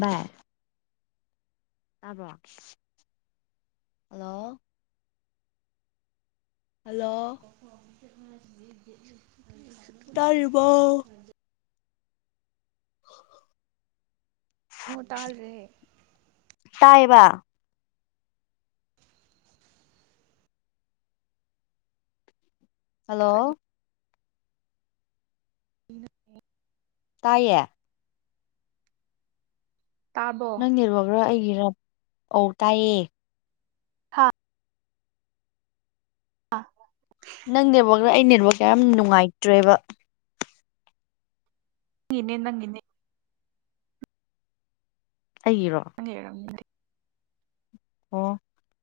ꯚꯏ ꯇꯥꯕ꯭ꯔꯣ hello hello ꯆ ꯇꯥꯔꯤꯕꯣ ꯑꯣ ꯅꯣ ꯇꯥ ꯔꯦ ꯇꯥꯏꯕ ꯍꯜꯂꯣ ꯀꯔꯤꯅꯣ ꯅ ꯇꯌꯦ ꯇꯥꯔꯕꯣ ꯅꯪ ꯏꯔꯔꯕꯒ꯭ꯔꯥ ꯑꯩ ꯔꯞ ꯑꯧ ꯇꯥꯏꯌꯦ ꯍꯥꯥ ꯑ ꯅꯪ ꯅꯦꯕꯅ ꯑꯩ ꯅꯦꯕ ꯀꯌꯥꯝ ꯌꯥꯝ ꯅꯨꯡꯉꯥꯏꯇ꯭ꯔꯦꯕ ꯅꯪꯅꯦ ꯅꯪꯒꯤꯅꯦ ꯑꯩꯒꯤꯔꯣ ꯅꯟꯒꯝ ꯅ ꯑꯣ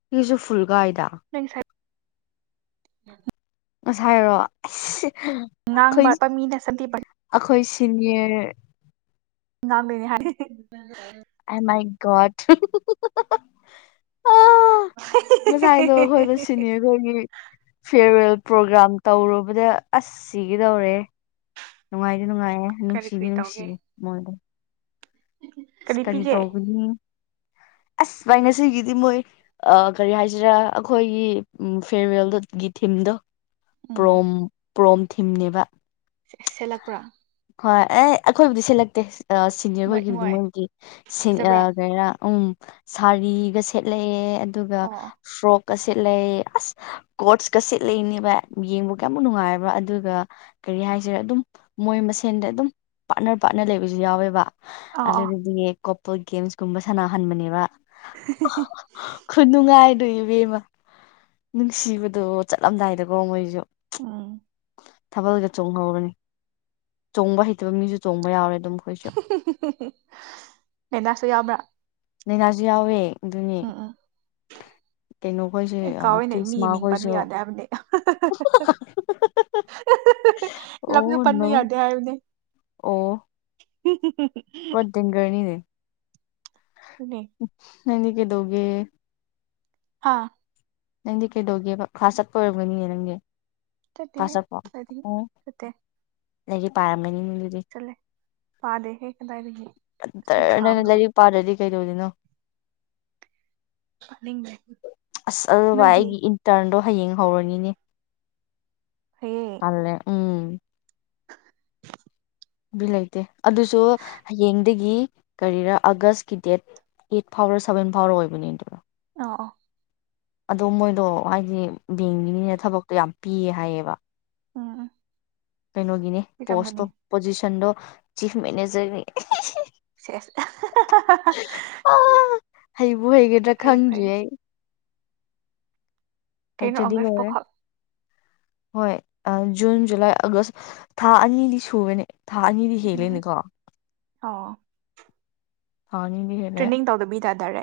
ꯀꯁꯨ ꯐ ꯀꯥꯏꯗ ꯎ ꯉꯁꯥꯏꯔꯣ ꯑ ꯉꯥꯡꯕꯠꯄ ꯃꯤꯅ ꯁꯟꯗꯤꯕꯟ ꯍꯣꯏ ꯁꯤꯅꯤ ꯉꯃꯤꯅꯤ ꯍꯥꯏ ꯑꯥꯏ ꯃꯥꯏ ꯣꯠ ꯑꯥ ꯉꯁꯥꯏꯗꯣ ꯑꯩꯈꯣꯏꯗ ꯁꯤꯅꯤ ꯑꯩꯈꯣꯏꯒꯤ ꯐꯤꯌꯔꯋꯦꯜ ꯄ꯭ꯔꯣꯒ꯭ꯔꯥꯝ ꯇꯧꯔꯨꯕꯗ ꯑꯁ ꯁꯤꯒꯗꯧꯔꯦ ꯅꯨꯡꯉꯥꯏꯇ ꯅꯨꯡꯉꯥꯏꯌꯦꯦ ꯀꯔꯤ ꯅꯨꯡꯁꯤꯕꯤ ꯀꯔꯤ ꯇꯧꯒꯦ ꯅꯨꯡꯁꯤꯕꯤ ꯃꯣꯏꯗꯣ ꯑꯁ ꯀꯔꯤ ꯇꯧꯕꯒꯅꯤ ꯑꯁ ꯚꯥꯏ ꯉꯁꯤꯒꯤꯗꯤ ꯃꯣꯏ ꯀꯔꯤ ꯍꯥꯏꯁꯤꯔꯥ ꯑꯩꯈꯣꯏꯒꯤ ꯎ ꯐꯦꯔꯋꯦꯜ ꯒꯤ ꯊꯤꯝꯗꯣ ꯎꯝ ꯑ꯭ꯔꯣꯝ ꯄ꯭ꯔꯣꯝ ꯊꯤꯝꯅꯦꯕ ꯁꯦꯠꯂꯛꯄ꯭ꯔꯥ ꯍꯣꯏ ꯑꯦ ꯑꯩꯈꯣꯏꯕꯨꯗꯤ ꯁꯤꯜꯂꯛꯇꯦ ꯁꯤꯅꯤꯌꯔ ꯑꯣꯏꯣꯏꯈꯤꯕꯗꯤ ꯃꯣꯏ ꯁꯤ ꯐꯖꯕ꯭ꯔꯥ ꯀꯔ ꯎꯝ ꯁꯥꯔꯤꯒ ꯁꯦꯠꯂꯛꯑꯦ ꯑꯗꯨꯒ ꯑꯣ ꯁ꯭ꯔꯣꯛꯣꯛ ꯀ ꯁꯤꯠꯂ ꯑꯁ ꯀꯣꯆꯀ ꯁꯤꯠ ꯂꯩꯅꯦꯕ ꯌꯦꯡꯕꯒ ꯌꯥꯝꯨꯛ ꯅꯨꯡꯉꯥꯏꯕ ꯑꯗꯨꯒ ꯀꯔꯤ ꯍꯥꯏꯁꯤꯔꯦ ꯑꯗꯨꯝ ꯃꯣꯏ ꯃꯁꯦꯟꯗ ꯑꯗꯨꯝ ꯄꯥꯔꯠꯅꯔ ꯄꯥꯔꯠꯅꯔ ꯂꯩꯕꯁꯨ ꯌꯥꯎꯋꯦꯕ ꯑ ꯑ ꯑꯗꯨꯗꯒꯤ ꯀꯣꯄꯜ ꯒꯦꯝꯁꯀꯨꯝꯕ ꯁꯥꯟꯅꯍꯟꯕꯅꯦꯕ ꯈꯨꯗꯨꯉꯥꯏ ꯑꯗꯨꯒꯤꯕꯦꯝꯃ ꯅꯨꯡꯁꯤꯕꯗꯣ ꯆꯠꯂꯝꯗꯥꯏꯗꯀꯣ ꯃꯣꯏꯁꯨ ꯎꯝ ꯊꯥꯕꯜꯒ ꯆꯣꯡꯍꯧꯔꯅꯤ ꯆꯣꯡꯕ ꯍꯩꯇꯕ ꯃꯤꯁꯨ ꯆꯣꯡꯕ ꯌꯥꯎꯔꯦ ꯑꯗꯨꯝ ꯑꯩꯈꯣꯏꯁꯨ ꯅꯦꯟꯗꯥꯁꯨ ꯌꯥꯕ꯭ꯔꯥ ꯅ ꯅꯖꯤ ꯌꯥꯎꯋꯦ ꯑꯗꯨꯅꯤ ꯀꯩꯅꯣꯈꯣꯏꯁꯨ ꯑꯦ ꯀꯥꯎꯋꯏꯅꯦ ꯃꯤ ꯃꯤꯡ ꯄꯟꯕ ꯇ꯭ꯔꯤꯁꯃꯥꯈꯣꯏꯁꯨ ꯌꯥꯗꯦ ꯍꯥꯏꯕꯅꯦ ꯂꯝꯁꯨ ꯑꯣ ꯄꯟꯕ ꯅꯣ ꯌꯥꯗꯦ ꯍꯥꯏꯕꯅꯦ [inaudible] ꯑꯣ ꯎ ꯀꯣꯏ ꯤꯡꯒꯔꯅꯤꯅꯦ ꯑꯗꯨꯅꯦ ꯎ ꯅꯅꯤ ꯀꯦꯗꯒꯦ ꯑꯥ ꯅꯪꯗꯤ ꯀꯩꯗꯧꯒꯦꯕ ꯈꯥꯁ ꯆꯠꯄ ꯑꯣꯏꯔꯝꯒꯅꯤꯌꯦ ꯅꯪꯒꯤ ꯇꯇ ꯑꯗꯤ ꯀꯇꯦ ꯑꯗꯒꯤ ꯄꯥꯔꯝꯝꯕꯅꯤ ꯎꯦ ꯐꯥꯗꯦ ꯍꯦ ꯀꯗꯥꯏꯔꯤꯒ ꯇꯔ ꯅꯪ ꯂꯥꯏꯔꯤꯛ ꯄꯥꯗꯗꯤ ꯀꯩ ꯇꯣꯗꯅꯣ ꯄꯥꯅꯤꯡꯗꯦ ꯑꯁ ꯑꯗꯨ ꯚꯥꯏ ꯅꯣꯏꯗꯤ ꯑꯩꯒꯤ ꯏꯟꯇꯔꯟꯗꯣ ꯍꯌꯦꯡ ꯍꯧꯔꯅꯤꯅꯦ ꯐꯩꯌꯦ ꯑꯜꯦ ꯑꯝ ꯝ ꯑꯝ ꯂꯩꯇꯦ ꯑꯗꯨꯁꯨ ꯍꯌꯦꯡꯗꯒꯤ ꯀꯔꯤꯔ ꯑꯥꯒꯁꯀꯤ date eight four seven four ꯑꯣꯏꯕꯅꯤ ꯑꯗꯨꯔꯣ ꯑꯣ ꯑꯣ ꯑꯗꯣ ꯃꯣꯏꯗꯣ ꯍꯥꯏꯗꯤ ꯕꯦꯡꯒꯤꯅꯤꯅ ꯊꯕꯛꯇꯣ ꯌꯥꯝ ꯄꯤꯌꯦ ꯍꯥꯏꯌꯦꯕ ꯎꯝ ꯎꯝ ꯀꯩꯅꯣꯒꯤꯅꯦ ꯄꯣꯁꯇꯣ ꯄꯤꯔꯝꯒꯅꯤ ꯄꯣꯖꯤꯁꯟꯗꯣ ꯆꯤꯐ ꯃꯦꯅꯦꯖꯔ ꯁꯤꯌꯦꯁ ꯍꯩꯕꯨ ꯍꯩꯒꯗ꯭ꯔꯥ ꯐꯔꯤ ꯈꯪꯗ꯭ꯔꯤ ꯐꯔ ꯑꯩ ꯇꯔ ꯍꯩꯇ꯭ꯔꯗꯤ ꯑꯒꯁ ꯂꯣꯏꯔꯦ ꯄꯈꯛ ꯍꯣꯏ ꯖꯨꯟ ꯖꯨꯂꯥꯏ ꯑꯥꯒꯁ ꯊꯥ ꯑꯅꯤꯗꯤ ꯁꯨꯕꯅꯦ ꯊꯥꯅꯤꯗꯤ ꯎꯝ ꯍꯦꯂꯦꯅꯤꯀꯣ ꯑꯣ ꯊꯥꯅꯤꯕꯤ ꯍꯂ ꯇꯔꯦ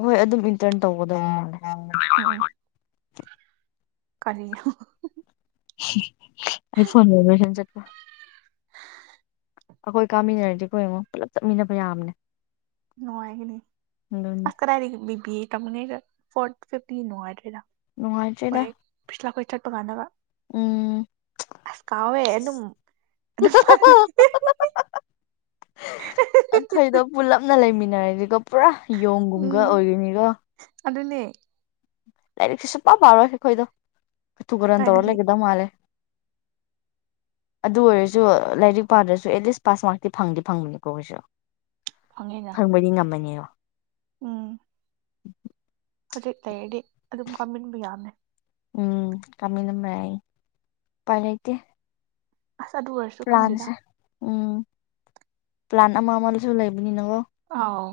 ꯍꯣꯏ ꯑꯗꯨꯝ ꯏꯟꯇꯔꯟ ꯇꯧꯒꯗꯕ ꯃꯥ ꯑ ꯎꯝ ꯎꯝ ꯀꯔꯤ ꯑꯩ ꯐꯣꯟꯣꯟ ꯋꯥꯕꯁꯖꯒ ꯑꯩꯈꯣꯏ ꯀꯥꯃꯤꯟꯅꯔꯗꯤ ꯀꯣ ꯌꯦꯡꯉꯣ ꯄꯨꯂꯞ ꯆꯠꯃꯤꯟꯅꯕ ꯌꯥꯝꯅꯦ ꯅꯨꯡꯉꯥꯏꯒꯅꯤ ꯑꯁ ꯀꯗꯥꯏ ꯗꯩꯩ ꯕꯤꯕꯤ ꯇꯃꯉꯩꯗ ꯐꯣꯔ ꯐꯤꯐꯇꯤ ꯅꯨꯡꯉꯥꯏꯇ꯭ꯔꯦꯗ ꯅꯨꯡꯉꯥꯏꯇ꯭ꯔꯦꯗ ꯍꯣꯏ ꯄꯁꯂ ꯀꯣꯏ [inaudible] ꯆꯠꯄꯀꯥꯟꯅꯒ ꯎꯝ ꯑꯗꯨꯝ ꯑꯗꯨꯝ ꯄꯜꯂꯦ ꯌꯥꯡꯈꯩꯗꯣ ꯄꯨꯂꯞꯅ ꯂꯩꯃꯤꯟꯅꯩ ꯅꯔꯟ ꯀꯣ ꯄꯨꯔꯥ ꯌꯣꯡꯒꯨꯝꯒ ꯎꯝ ꯑꯣꯏꯔꯤꯅꯤꯀꯣ ꯑꯗꯨꯅꯦ ꯂꯥꯏꯔꯤꯛꯁꯨ ꯁꯨꯡ ꯄ ꯄꯥꯔꯣꯏ ꯑꯩꯈꯣꯏꯗꯣ ꯀꯇꯨ ꯀꯔꯟ ꯇꯧꯔ ꯀꯗꯥꯏꯗꯒꯤ ꯂꯩꯒꯗꯧ ꯃꯥꯂꯦ ꯑꯗꯨ ꯑꯣꯏꯔꯁꯨ ꯂꯥꯏꯔꯤꯛ ꯄꯥꯗ꯭ꯔꯁꯨ ꯑꯦꯠꯂꯤꯁ ꯄꯥꯁ ꯃꯥꯔꯇꯤ ꯐꯪꯗꯤ ꯐꯪꯕꯅꯤꯀꯣ ꯑꯣꯏꯁꯨ꯫ ꯐꯪꯉꯦꯅ ꯐꯪꯕꯗꯤ ꯉꯝꯃꯅꯦꯌꯣ ꯎꯝ ꯍꯧꯖꯤꯛ ꯂꯩꯔꯗꯤ ꯑꯗꯨꯝ ꯀꯥꯃꯤꯟꯕ ꯌꯥꯃꯦ ꯎꯝ ꯀꯃꯤꯟꯅ ꯃꯥꯏ ꯄꯥꯏꯂꯩꯇꯦ ꯑꯁ ꯑꯗꯨ ꯑꯣꯏꯔꯁꯨ ꯈꯪꯗꯦꯗ ꯎꯝ ꯄ꯭ꯂꯥꯟ ꯑꯃ ꯑꯃꯗꯨꯁꯨ ꯂꯩꯕꯅꯤꯅꯉꯣ ꯑꯥꯎ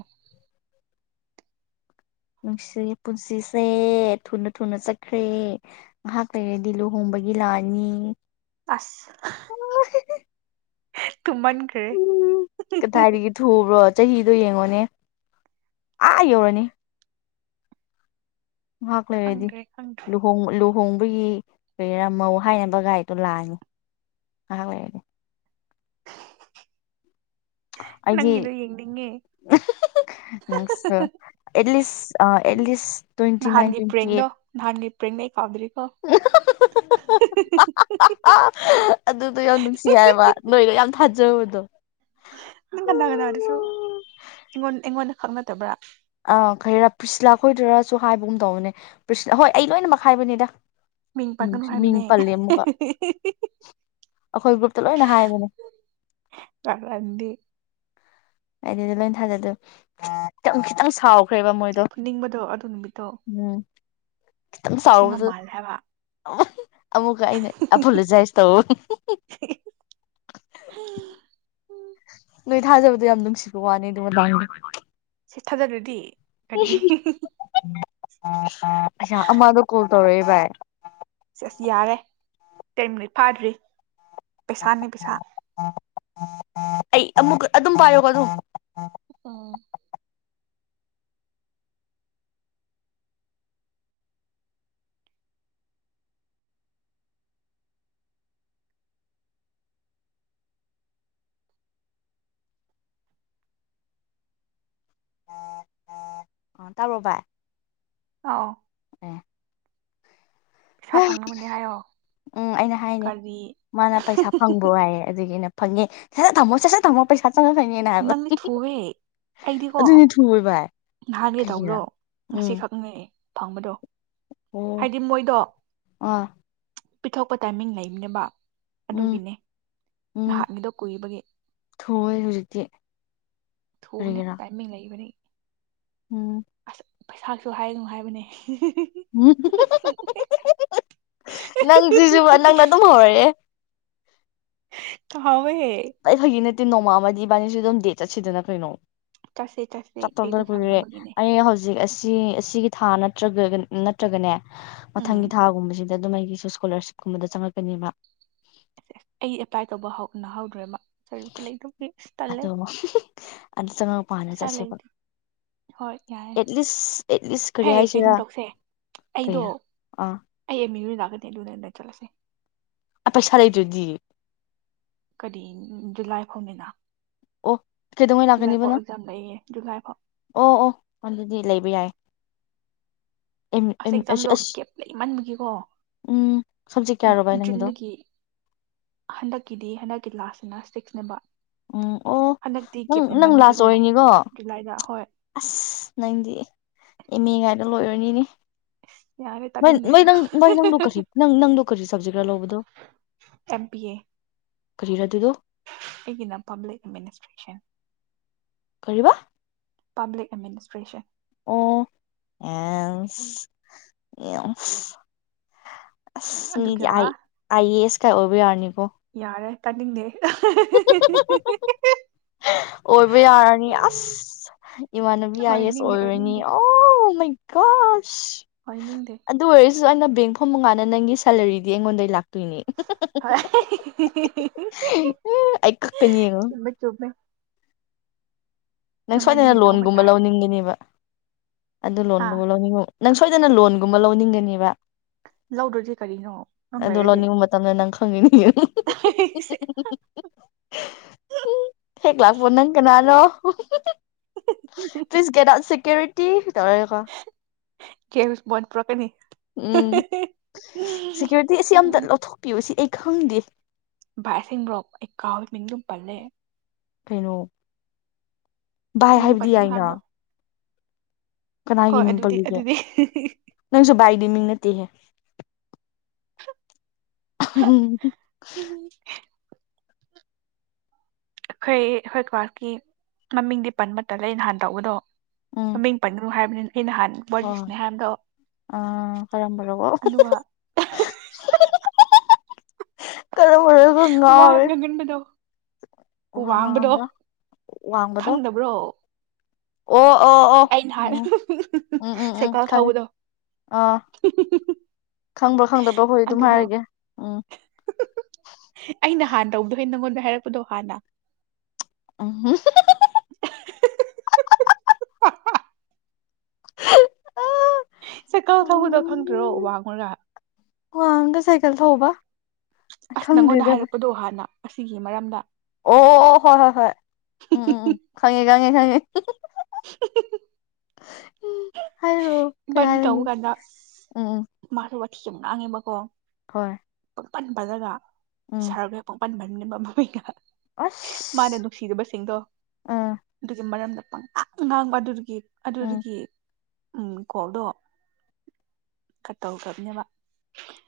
ꯅꯨꯡꯁꯤ ꯄꯨꯟꯁꯤꯁꯦ ꯊꯨꯅ ꯊꯨꯅ ꯆꯠꯈ꯭ꯔꯦ ꯉꯥꯏꯍꯥꯛ ꯂꯩꯔꯗꯤ ꯂꯨꯍꯣꯡꯕꯒꯤ ꯂꯥꯅꯤ ꯑꯁ ꯇꯨꯃꯟ ꯈꯥꯔꯦ ꯀꯗꯥꯏꯗꯒꯤ ꯊꯨꯕ꯭ꯔꯣ ꯆꯍꯤꯗꯣ ꯌꯦꯡꯉꯣꯅꯦ ꯑꯥ ꯌꯧꯔꯅꯤ ꯉꯍꯥꯥꯛ ꯂꯩꯔꯗꯤ ꯈꯪꯗ꯭ꯔꯦ ꯈꯪꯗ꯭ꯔꯦ ꯂꯨꯍꯣꯡ ꯂꯨ ꯂꯨꯍꯣꯡꯕꯒꯤ ꯀꯩꯔꯥ ꯃꯧ ꯍꯥꯏꯅꯕ ꯒꯥꯔꯤꯗꯣ ꯂꯥꯛꯑꯅꯤ ꯉꯥꯏꯍꯥꯛ ꯑꯣꯏꯔꯦ [inaudible] ꯑꯩꯗꯤ ꯅꯪꯒꯤꯗꯣ ꯌꯦꯡꯅꯤꯡꯉꯦ ꯅ at least at least twenty nine twenty eight ꯑꯥ꯭ꯛ ꯑꯗꯨꯗꯣ ꯌꯥꯝ ꯅꯨꯡꯁꯤ ꯍꯥꯏꯕ ꯅꯣꯏꯒ ꯌꯥꯝ ꯊꯥꯖꯩ ꯆꯠꯆꯕꯗꯣ ꯅꯪ ꯀꯅꯥ ꯀꯅꯥꯗꯁꯨ ꯑꯩꯉꯣꯟ ꯑꯩꯉꯣꯟꯗ ꯈꯛ ꯅꯠꯇꯕ꯭ꯔꯥ ꯑ ꯈꯩꯔꯥ ꯄ꯭ꯔꯤꯁꯂꯥ ꯈꯣꯏꯗꯔꯁꯨ ꯍꯥꯏꯕꯒꯨꯝ ꯇꯧꯕꯅꯦ ꯄ꯭ꯔꯤꯁꯂꯥ ꯍꯣꯏ ꯑꯩ ꯂꯣꯏꯅꯃꯛ ꯍꯥꯏꯕꯅꯤꯗ ꯃꯤꯡ ꯄꯟꯒꯅꯨ ꯃꯤꯡ ꯍꯥꯏꯕꯅꯦ ꯄꯜꯂꯦ ꯑꯃꯨꯛꯀ ꯑꯩꯈꯣꯏ ꯒ꯭ꯔꯨꯞꯇ ꯂꯣꯏꯅ ꯍꯥꯏꯕꯅꯦ ꯀꯥꯔꯟꯗꯤ ꯍꯥꯏꯗꯤ ꯂꯣꯏ ꯊꯥꯖꯗ ꯈꯤꯇꯪ ꯈꯤꯇꯪ ꯁꯥꯎ ꯈ꯭ꯔꯦꯕ ꯃꯣꯏꯗꯣ ꯐꯨꯅꯤꯡꯕꯗꯣ ꯑꯗꯨ ꯅꯨꯃꯤꯠꯇꯣ ꯎꯝ ꯈꯤꯇꯪ ꯑꯁꯦꯡꯕ ꯁꯥꯎꯕꯗꯨ ꯃꯥꯜꯂꯦ ꯍꯥꯏꯕ ꯑꯃꯨꯛꯀ ꯑꯩꯅ ꯑꯄꯨꯂꯨꯖꯥꯏꯁ ꯇꯧꯑꯣ ꯅꯣꯏ ꯊꯥꯖꯕꯗꯣ ꯌꯥꯝ ꯅꯨꯡꯁꯤꯕ ꯋꯥꯅꯤ ꯑꯗꯨ ꯁꯤ ꯊꯥꯖꯗꯔꯗꯤ ꯑꯋꯥ ꯑꯃꯥꯗꯣ ꯀꯣꯜ ꯇꯧꯔꯦ ꯚꯥꯏ ꯑꯁ ꯌꯥꯔꯦ ꯇꯦꯟ ꯃꯤꯅꯤꯠ ꯐꯥꯗ꯭ꯔꯤ ꯄꯩꯁꯥꯅꯦ ꯄꯦꯁꯥ ꯑꯩ ꯑꯃꯨꯛ ꯑꯗꯨꯝ ꯄꯥꯏꯌꯣ ꯑꯗꯨꯝ ꯎꯝ ꯑ ꯇꯥꯕꯔꯣ ꯚꯥꯏ ꯑꯥꯎ [unintelligible] ꯄꯩꯁꯥ ꯐꯪꯅꯕꯅꯦ ꯍꯥꯏꯌꯣ ꯎꯝ ꯑꯩꯅ ꯍꯥꯏꯅꯦ ꯀꯔꯤ ꯃꯥꯅ ꯄꯩꯁꯥ ꯐꯪꯕꯔꯣ ꯋꯥꯏꯌꯦ ꯑꯗꯨꯒꯤ ꯑꯩꯅ ꯐꯪꯉꯦ ꯁꯁꯠ ꯊꯝꯃꯣ ꯁꯁꯠ ꯊꯝꯃꯣ ꯄꯩꯁꯥ ꯆꯪꯉꯛꯀꯅꯤꯅ ꯍꯥꯏꯕ ꯅꯪꯗꯤ ꯊꯨꯑꯦ ꯑꯩꯗꯤꯀꯣ ꯑꯗꯨꯅꯤ ꯊꯨꯋꯦ ꯚꯥꯏ ꯅꯍꯥꯟꯒ ꯀꯩꯒꯤꯔꯥ ꯇꯧꯕꯂꯣ ꯎꯝ ꯉꯁꯤꯈꯛꯅꯦ ꯐꯪꯕꯗꯣ ꯍꯥꯏꯗꯤ ꯃꯣꯏꯗꯣ ꯑ ꯄꯤꯊꯣꯛꯄ ꯇꯥꯏꯃꯤꯡ ꯂꯩꯕꯅꯦꯕ ꯎꯝ ꯑꯗꯨꯒꯤꯅꯦ ꯎꯝ ꯅꯍꯥꯛꯅꯤꯗꯣ ꯀꯨꯏꯕꯒ ꯊꯨꯋꯦ ꯍꯧꯖꯤꯛꯇꯤ ꯊꯨꯕꯅꯦ ꯀꯔꯤꯒꯤꯔꯥ ꯇꯥꯏꯃꯤꯡ ꯂꯩꯕꯅꯦ ꯎꯝ ꯄꯩꯁꯥꯁꯨ ꯍꯥꯏꯅꯨ ꯍꯥꯏꯕꯅꯦ ꯅꯪ ꯁꯤꯁꯨ ꯅꯪꯅ ꯑꯗꯨꯝ ꯍꯧꯔꯦ ꯍꯥꯎ ꯍ ꯍꯦ ꯇꯤꯟ ꯅꯣꯡꯃ ꯑꯃꯗꯤ ꯏꯕꯥꯅꯤꯁꯨ ꯑꯗꯨꯝ ꯗꯦꯠ ꯆꯠꯁꯤꯗꯅ ꯀꯩꯅꯣ ꯆꯠꯁꯦ ꯆꯠꯁꯦ ꯆꯠꯇꯕꯥ ꯑꯩꯗꯣ ꯁꯨ ꯁꯪꯅꯕꯒꯤꯅꯦ ꯀꯨꯏꯔꯦꯑꯩ ꯍꯧꯖꯤꯛ ꯁꯤ ꯑꯁꯤꯒꯤ ꯊꯥ ꯅꯠꯇ꯭ꯔꯒ ꯅꯠꯇ꯭ꯔꯒꯅꯦ ꯃꯊꯪꯒꯤ ꯎꯝ ꯊꯥꯒꯨꯝꯕꯁꯤ ꯑꯗ ꯑꯗꯨꯝ ꯑꯩꯒꯤꯁꯨ ꯏꯁꯀꯣꯂꯥꯔꯁꯤꯞꯀꯨꯝꯕꯗ ꯆꯪꯉꯛꯀꯅꯦꯕ ꯑꯩ ꯑꯦꯄ꯭ꯂꯥꯏ ꯇꯧꯕ ꯍꯧꯅꯍꯧꯗ꯭ꯔꯦꯕ ꯁ ꯂꯩꯗꯨꯒꯤ ꯇꯜꯂꯦ ꯑꯗꯣ ꯑꯗꯨ ꯆꯪꯉꯛꯄ ꯍꯥꯟꯅ ꯄꯩꯁꯥ ꯆꯠꯁꯦꯕ ꯂꯩꯗꯦ ꯍꯣꯏ ꯌꯥꯔꯦ ꯑꯦꯠꯂꯤꯁ ꯑꯦꯠꯂꯤꯁ ꯍꯦ ꯀꯔꯤ ꯀꯩꯅꯣ ꯍꯥꯏꯁꯤꯔꯥ ꯇꯧꯁꯦ ꯑꯩꯗꯣ ꯀꯔꯤꯔꯥ ꯑꯥ ꯑꯩ ꯑꯦꯝꯃꯤꯔꯨꯗꯥꯛ ꯑꯗꯨ ꯆꯂꯁꯦ ꯑꯄꯦ ꯁꯔꯦꯗꯨꯗꯤ ꯀꯔꯤ ꯖꯨꯂꯥꯏ ꯈꯣꯅꯤꯅ ꯑꯣ ꯀꯩꯗꯧꯉꯩ ꯂꯥꯛꯀꯅꯤꯕꯅꯣ ꯂꯩꯌꯦ ꯖꯨꯂꯥꯏ ꯐꯥꯎ ꯑꯣ ꯑꯣ ꯑꯗꯨꯗꯤ ꯂꯩꯕ ꯌꯥꯏ ꯑꯦꯝ ꯑꯁ ꯑꯦꯝ ꯑꯦꯛꯖꯥꯝꯗꯣ ꯑꯁ ꯒꯦꯞ ꯂꯩꯃꯟꯕꯒꯤꯀꯣ ꯎꯝ ꯁꯕꯖꯦꯛ ꯀꯌꯥꯔꯣ ꯚꯥꯏ ꯅꯪꯒꯤꯗꯣ ꯖꯨꯟꯗꯒꯤ ꯍꯟꯗꯛꯀꯤꯗꯤ ꯍꯟꯗꯛꯀꯤ ꯂꯥꯁ ꯖꯤꯞꯅꯥꯁꯇꯤꯛꯁꯅꯦꯕ ꯎꯝ ꯑꯣ ꯍꯟꯗꯛꯇꯤ ꯅꯪ ꯅꯪ ꯂꯥꯁ ꯀꯦꯞꯅꯦꯦꯝꯃꯟꯕꯒꯤꯦꯀꯣ ꯑꯣꯏꯔꯅꯤꯀꯣ ꯖꯨꯂꯥꯏꯗ ꯍꯣꯏ ꯑꯁ ꯅꯪꯗꯤ ꯑꯦꯝ ꯑꯦ ꯉꯥꯏꯅ ꯂꯣꯏꯔꯅꯤꯅꯦ ꯑꯁ ꯌꯥꯔꯦ ꯇꯥꯅꯤꯡꯗꯦ ꯑꯗꯨ ꯃꯩ ꯅꯪꯗꯣ ꯀꯁꯤ ꯅꯪ ꯅꯪꯗꯣ ꯀꯁꯤ ꯁꯕꯖꯦꯛ ꯈꯔ ꯂꯧꯕꯗꯣ ꯀꯔꯤꯔ ꯑꯗꯨꯗꯣ ꯑꯩꯅ ꯄꯕꯂꯤꯛ ꯑꯗꯃꯤꯤꯟꯤꯁꯇ꯭ꯔꯦꯁꯟ ꯀ ꯑꯦꯗꯃꯤꯅꯤꯁꯇ꯭ꯔꯦꯁꯟ ꯑꯣ ꯑꯦ ꯑꯦ ꯑꯁ ꯑꯗꯨꯒ ꯑꯥꯏ ꯑꯦ ꯑꯦꯁ ꯀ ꯑꯣꯏꯕꯤ ꯌꯥꯔꯅꯤ ꯀꯣ ꯄꯅꯤꯡꯅꯦꯦ ꯑꯣꯏꯕ ꯌꯥꯔꯅꯤ ꯑꯁ ꯏꯃꯥꯟꯅꯕꯤ ꯑꯥꯏ ꯑꯦꯁ ꯑꯣꯏꯅꯤꯡꯗꯦ ꯑꯣꯏꯔꯅꯤ ꯑꯣꯏꯅꯤꯡꯗꯦ ꯑꯣ ꯃꯩ ꯀ ꯑ ꯑꯣꯏꯅꯤꯡꯗꯦ ꯑꯗꯨ ꯑꯣꯏꯔꯁꯨ ꯑꯩꯅ ꯕꯦꯡ ꯐꯐꯝ ꯃꯉꯥꯅ ꯅꯪꯒꯤ ꯁꯦꯂꯔꯤꯗꯤ ꯑꯩꯉꯣꯟꯗ ꯂꯥꯛꯀꯦ ꯑꯩ ꯀꯛꯀꯅꯤ ꯌꯦꯡꯉꯣ ꯆꯨꯝꯃꯦ ꯆꯨꯝꯃꯦ ꯅꯪ ꯅꯪꯉꯣꯟꯗꯒꯤ ꯁꯣꯏꯗꯅ ꯂꯧꯕ ꯂꯣꯟꯒꯨꯝꯕ ꯇꯥꯔꯦ ꯂꯧꯅꯤꯡꯒꯅꯦꯕ ꯑꯗꯨ ꯍꯥ ꯂꯣꯟꯣꯅꯤ ꯅꯪ ꯁꯣꯏꯗꯅ ꯂꯣꯟꯒꯨꯝꯕ ꯂꯧꯅꯤꯡꯒꯅꯦꯕ ꯂꯥꯎꯗ꯭ꯔꯗꯤꯦ ꯀꯥꯔꯤꯅꯣ ꯅꯪ ꯂꯩꯥꯏꯔꯗꯤ ꯐꯪꯅꯤ ꯊꯦꯛꯒ ꯂꯥꯛꯛꯕꯣ ꯅꯒꯅꯅꯣ ꯐꯤꯁꯒꯦꯔ ꯁꯀ꯭ꯌꯔꯤꯇꯤ ꯀꯦ ꯃꯟ ꯄ꯭ꯔꯔꯣꯀꯦꯅꯤ ꯎꯝ ꯁꯦꯀ꯭ꯌꯨꯔꯤꯇꯤ ꯑꯁꯤ ꯎꯝ ꯑꯝꯇ ꯂꯧꯊꯣꯛꯄꯤꯌꯨꯁ ꯁꯤ ꯑꯩ ꯈꯪꯗꯦ ꯚꯥꯏꯁꯤꯡꯕ꯭ꯔꯣꯞ ꯑꯩ ꯀꯥꯎꯏ ꯃꯤꯡꯗꯨ ꯄꯜꯂꯦ ꯀꯩꯅꯣ ꯚꯥꯏ ꯃꯤꯡ ꯍꯥꯏꯕꯗꯤ ꯄꯟꯒꯅꯨ ꯌꯥꯏꯅ ꯍꯥꯏꯕꯗꯣ ꯀꯅꯥꯒꯤ ꯍꯣꯏ ꯃꯤꯡ ꯑꯗꯨꯗꯤ ꯄꯜꯂꯤꯒꯦ ꯑꯗꯨꯗꯤ ꯅꯪꯁꯨ ꯕꯥꯏꯗꯤ ꯃꯤꯡ ꯅꯠꯇꯦꯍꯦ ꯎꯝ ꯑꯩꯈꯣꯏ ꯑꯩꯈꯣꯏ ꯀ꯭ꯂꯥꯁꯀꯤ ꯃꯃꯤꯡꯗꯤ ꯄꯟꯕꯇ ꯂꯩ ꯅꯍꯥꯟ ꯇꯧꯕꯗꯣ ꯎꯝ ꯃꯃꯤꯡ ꯄꯟꯒ꯭ꯔꯨ ꯍꯥꯏꯕꯅꯤꯅ ꯑꯩ ꯅꯍꯥꯟ ꯋꯥꯔꯤ ꯍꯣꯏ ꯁꯥꯟꯅꯩ ꯍꯥꯏꯕꯗꯣ ꯑ ꯈꯔꯝꯕ ꯂꯣꯔꯕꯣ ꯑꯗꯨꯒ ꯋꯥ ꯉꯒꯟꯕꯗꯣ ꯋꯥ ꯋꯥꯡꯕꯗꯣ ꯉꯥꯡꯒꯟꯗ ꯋꯥꯡꯕꯗꯣ ꯈꯪꯗꯕ꯭ꯔꯣ ꯑꯣ ꯑꯣ ꯑꯣ ꯑꯩꯅ ꯎꯝ ꯍꯥꯟꯅ ꯎꯝ ꯎꯝ ꯎꯝ ꯁꯩꯀꯥꯎꯜ ꯈꯪꯉꯦ ꯊꯧꯕꯗꯣ ꯑꯥ ꯈꯪꯕ꯭ꯔꯥ ꯈꯪꯗꯕ꯭ꯔꯥ ꯍꯣꯏ ꯑꯗꯨꯝ ꯑꯗꯨꯗꯣ ꯍꯥꯏꯔꯒꯦ ꯎꯝ ꯑꯩꯅ ꯍꯥꯟꯅ ꯇꯧꯕꯗꯣ ꯍꯦ ꯅꯪꯉꯣꯟꯗ ꯍꯥꯏꯔꯛꯄꯗꯣ ꯍꯥꯟꯅ ꯎꯝ [inaudible] ꯁꯦꯀꯜ ꯊꯧꯕꯗꯣ ꯈꯪꯗ꯭ꯔꯣ ꯋꯥꯡꯉꯨꯔꯥ ꯍꯒ ꯁꯥꯏꯀꯜ ꯊꯧꯕ ꯑꯁ ꯅꯪꯉꯣꯟꯗ ꯈꯪꯗ꯭ꯔꯤꯗꯗ ꯚꯥꯢ ꯍꯥꯏꯔꯛꯄꯗꯣ ꯍꯥꯟꯅ ꯑꯁꯤꯒꯤ ꯃꯔꯝꯗ ꯑꯣ ꯍꯣꯏ ꯍꯣꯏ ꯍꯣꯏ ꯎꯝ ꯎꯝ ꯈꯪꯉꯦ ꯈꯪꯉꯦ ꯈꯪꯉꯦ [unintelligible] [unintelligible] [unintelligible] ꯀꯩ ꯅꯪ ꯍꯥꯏꯔꯅꯤ ꯇꯧꯕ ꯀꯥꯟꯗ ꯎꯝ ꯎꯝ ꯃꯥ [unintelligible] ꯉꯦꯕꯀꯣ ꯍꯣꯏ꯫ [unintelligible] [unintelligible] ꯎꯝ [unintelligible] ꯃꯥꯅ ꯑꯁ ꯅꯨꯡꯁꯤꯗꯕꯁꯤꯡꯗꯣ ꯑꯥ ꯑꯗꯨꯖꯨ ꯃꯔꯝ ꯂꯩ꯫ ꯄꯡꯉꯥꯡꯥꯇ ꯉꯥꯡꯕ ꯑꯗꯨꯗꯨꯒꯤ ꯎꯝ ꯑꯗꯨꯗꯒꯤ ꯎꯝ꯫ ꯀꯣꯜꯗꯣ ꯈꯔ ꯇꯧꯈ꯭ꯔꯕꯅꯦꯕ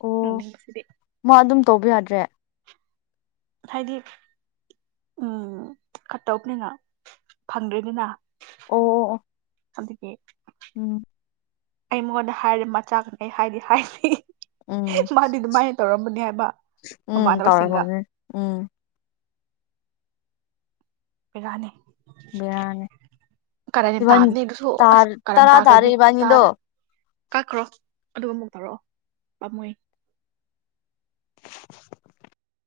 ꯑꯣ ꯅꯣꯛꯅꯤꯡꯕꯁꯤꯗꯤ ꯃꯥ ꯑꯗꯨꯝ ꯇꯧꯕ ꯌꯥꯗ꯭ꯔꯦ꯫ ꯍꯥꯏꯗꯤ ꯎꯝ ꯈꯠꯇꯧꯅꯤꯅ ꯐꯪꯗ꯭ꯔꯦꯗꯅ꯫ ꯑꯣ꯫ ꯑꯗꯒꯤ ꯎꯝ ꯑꯩ ꯃꯉꯣꯟꯗ ꯍꯥꯏꯔꯦ ꯃꯆꯥ [unintelligible] ꯑꯩ ꯍꯥꯏꯗꯤ ꯍꯥꯏꯅꯤ ꯎꯝ ꯎꯝ ꯎꯝ ꯎꯝ ꯃꯃꯥꯟꯅꯕꯁꯤꯡꯒ ꯇꯧꯔꯕꯅꯦ ꯎꯝ [unintelligible] ꯕꯦꯔꯥꯅꯦ ꯀꯔꯟ ꯌꯥꯝ ꯏꯕꯥꯅꯤ ꯇꯥꯕꯅꯦ ꯑꯗꯨꯁꯨ ꯑꯁ ꯀꯔꯟ ꯇꯔꯥ ꯇꯥꯔꯦ ꯇꯥꯈ꯭ꯔꯗꯤ ꯏꯕꯥꯅꯤꯗꯣ ꯈꯨꯇꯥꯗ ꯀꯛꯈ꯭ꯔꯣ꯫ ꯑꯗꯨꯒ ꯑꯃꯨꯛ ꯇꯥꯔꯛꯑꯣ ꯄꯥꯝꯃꯨꯢ꯫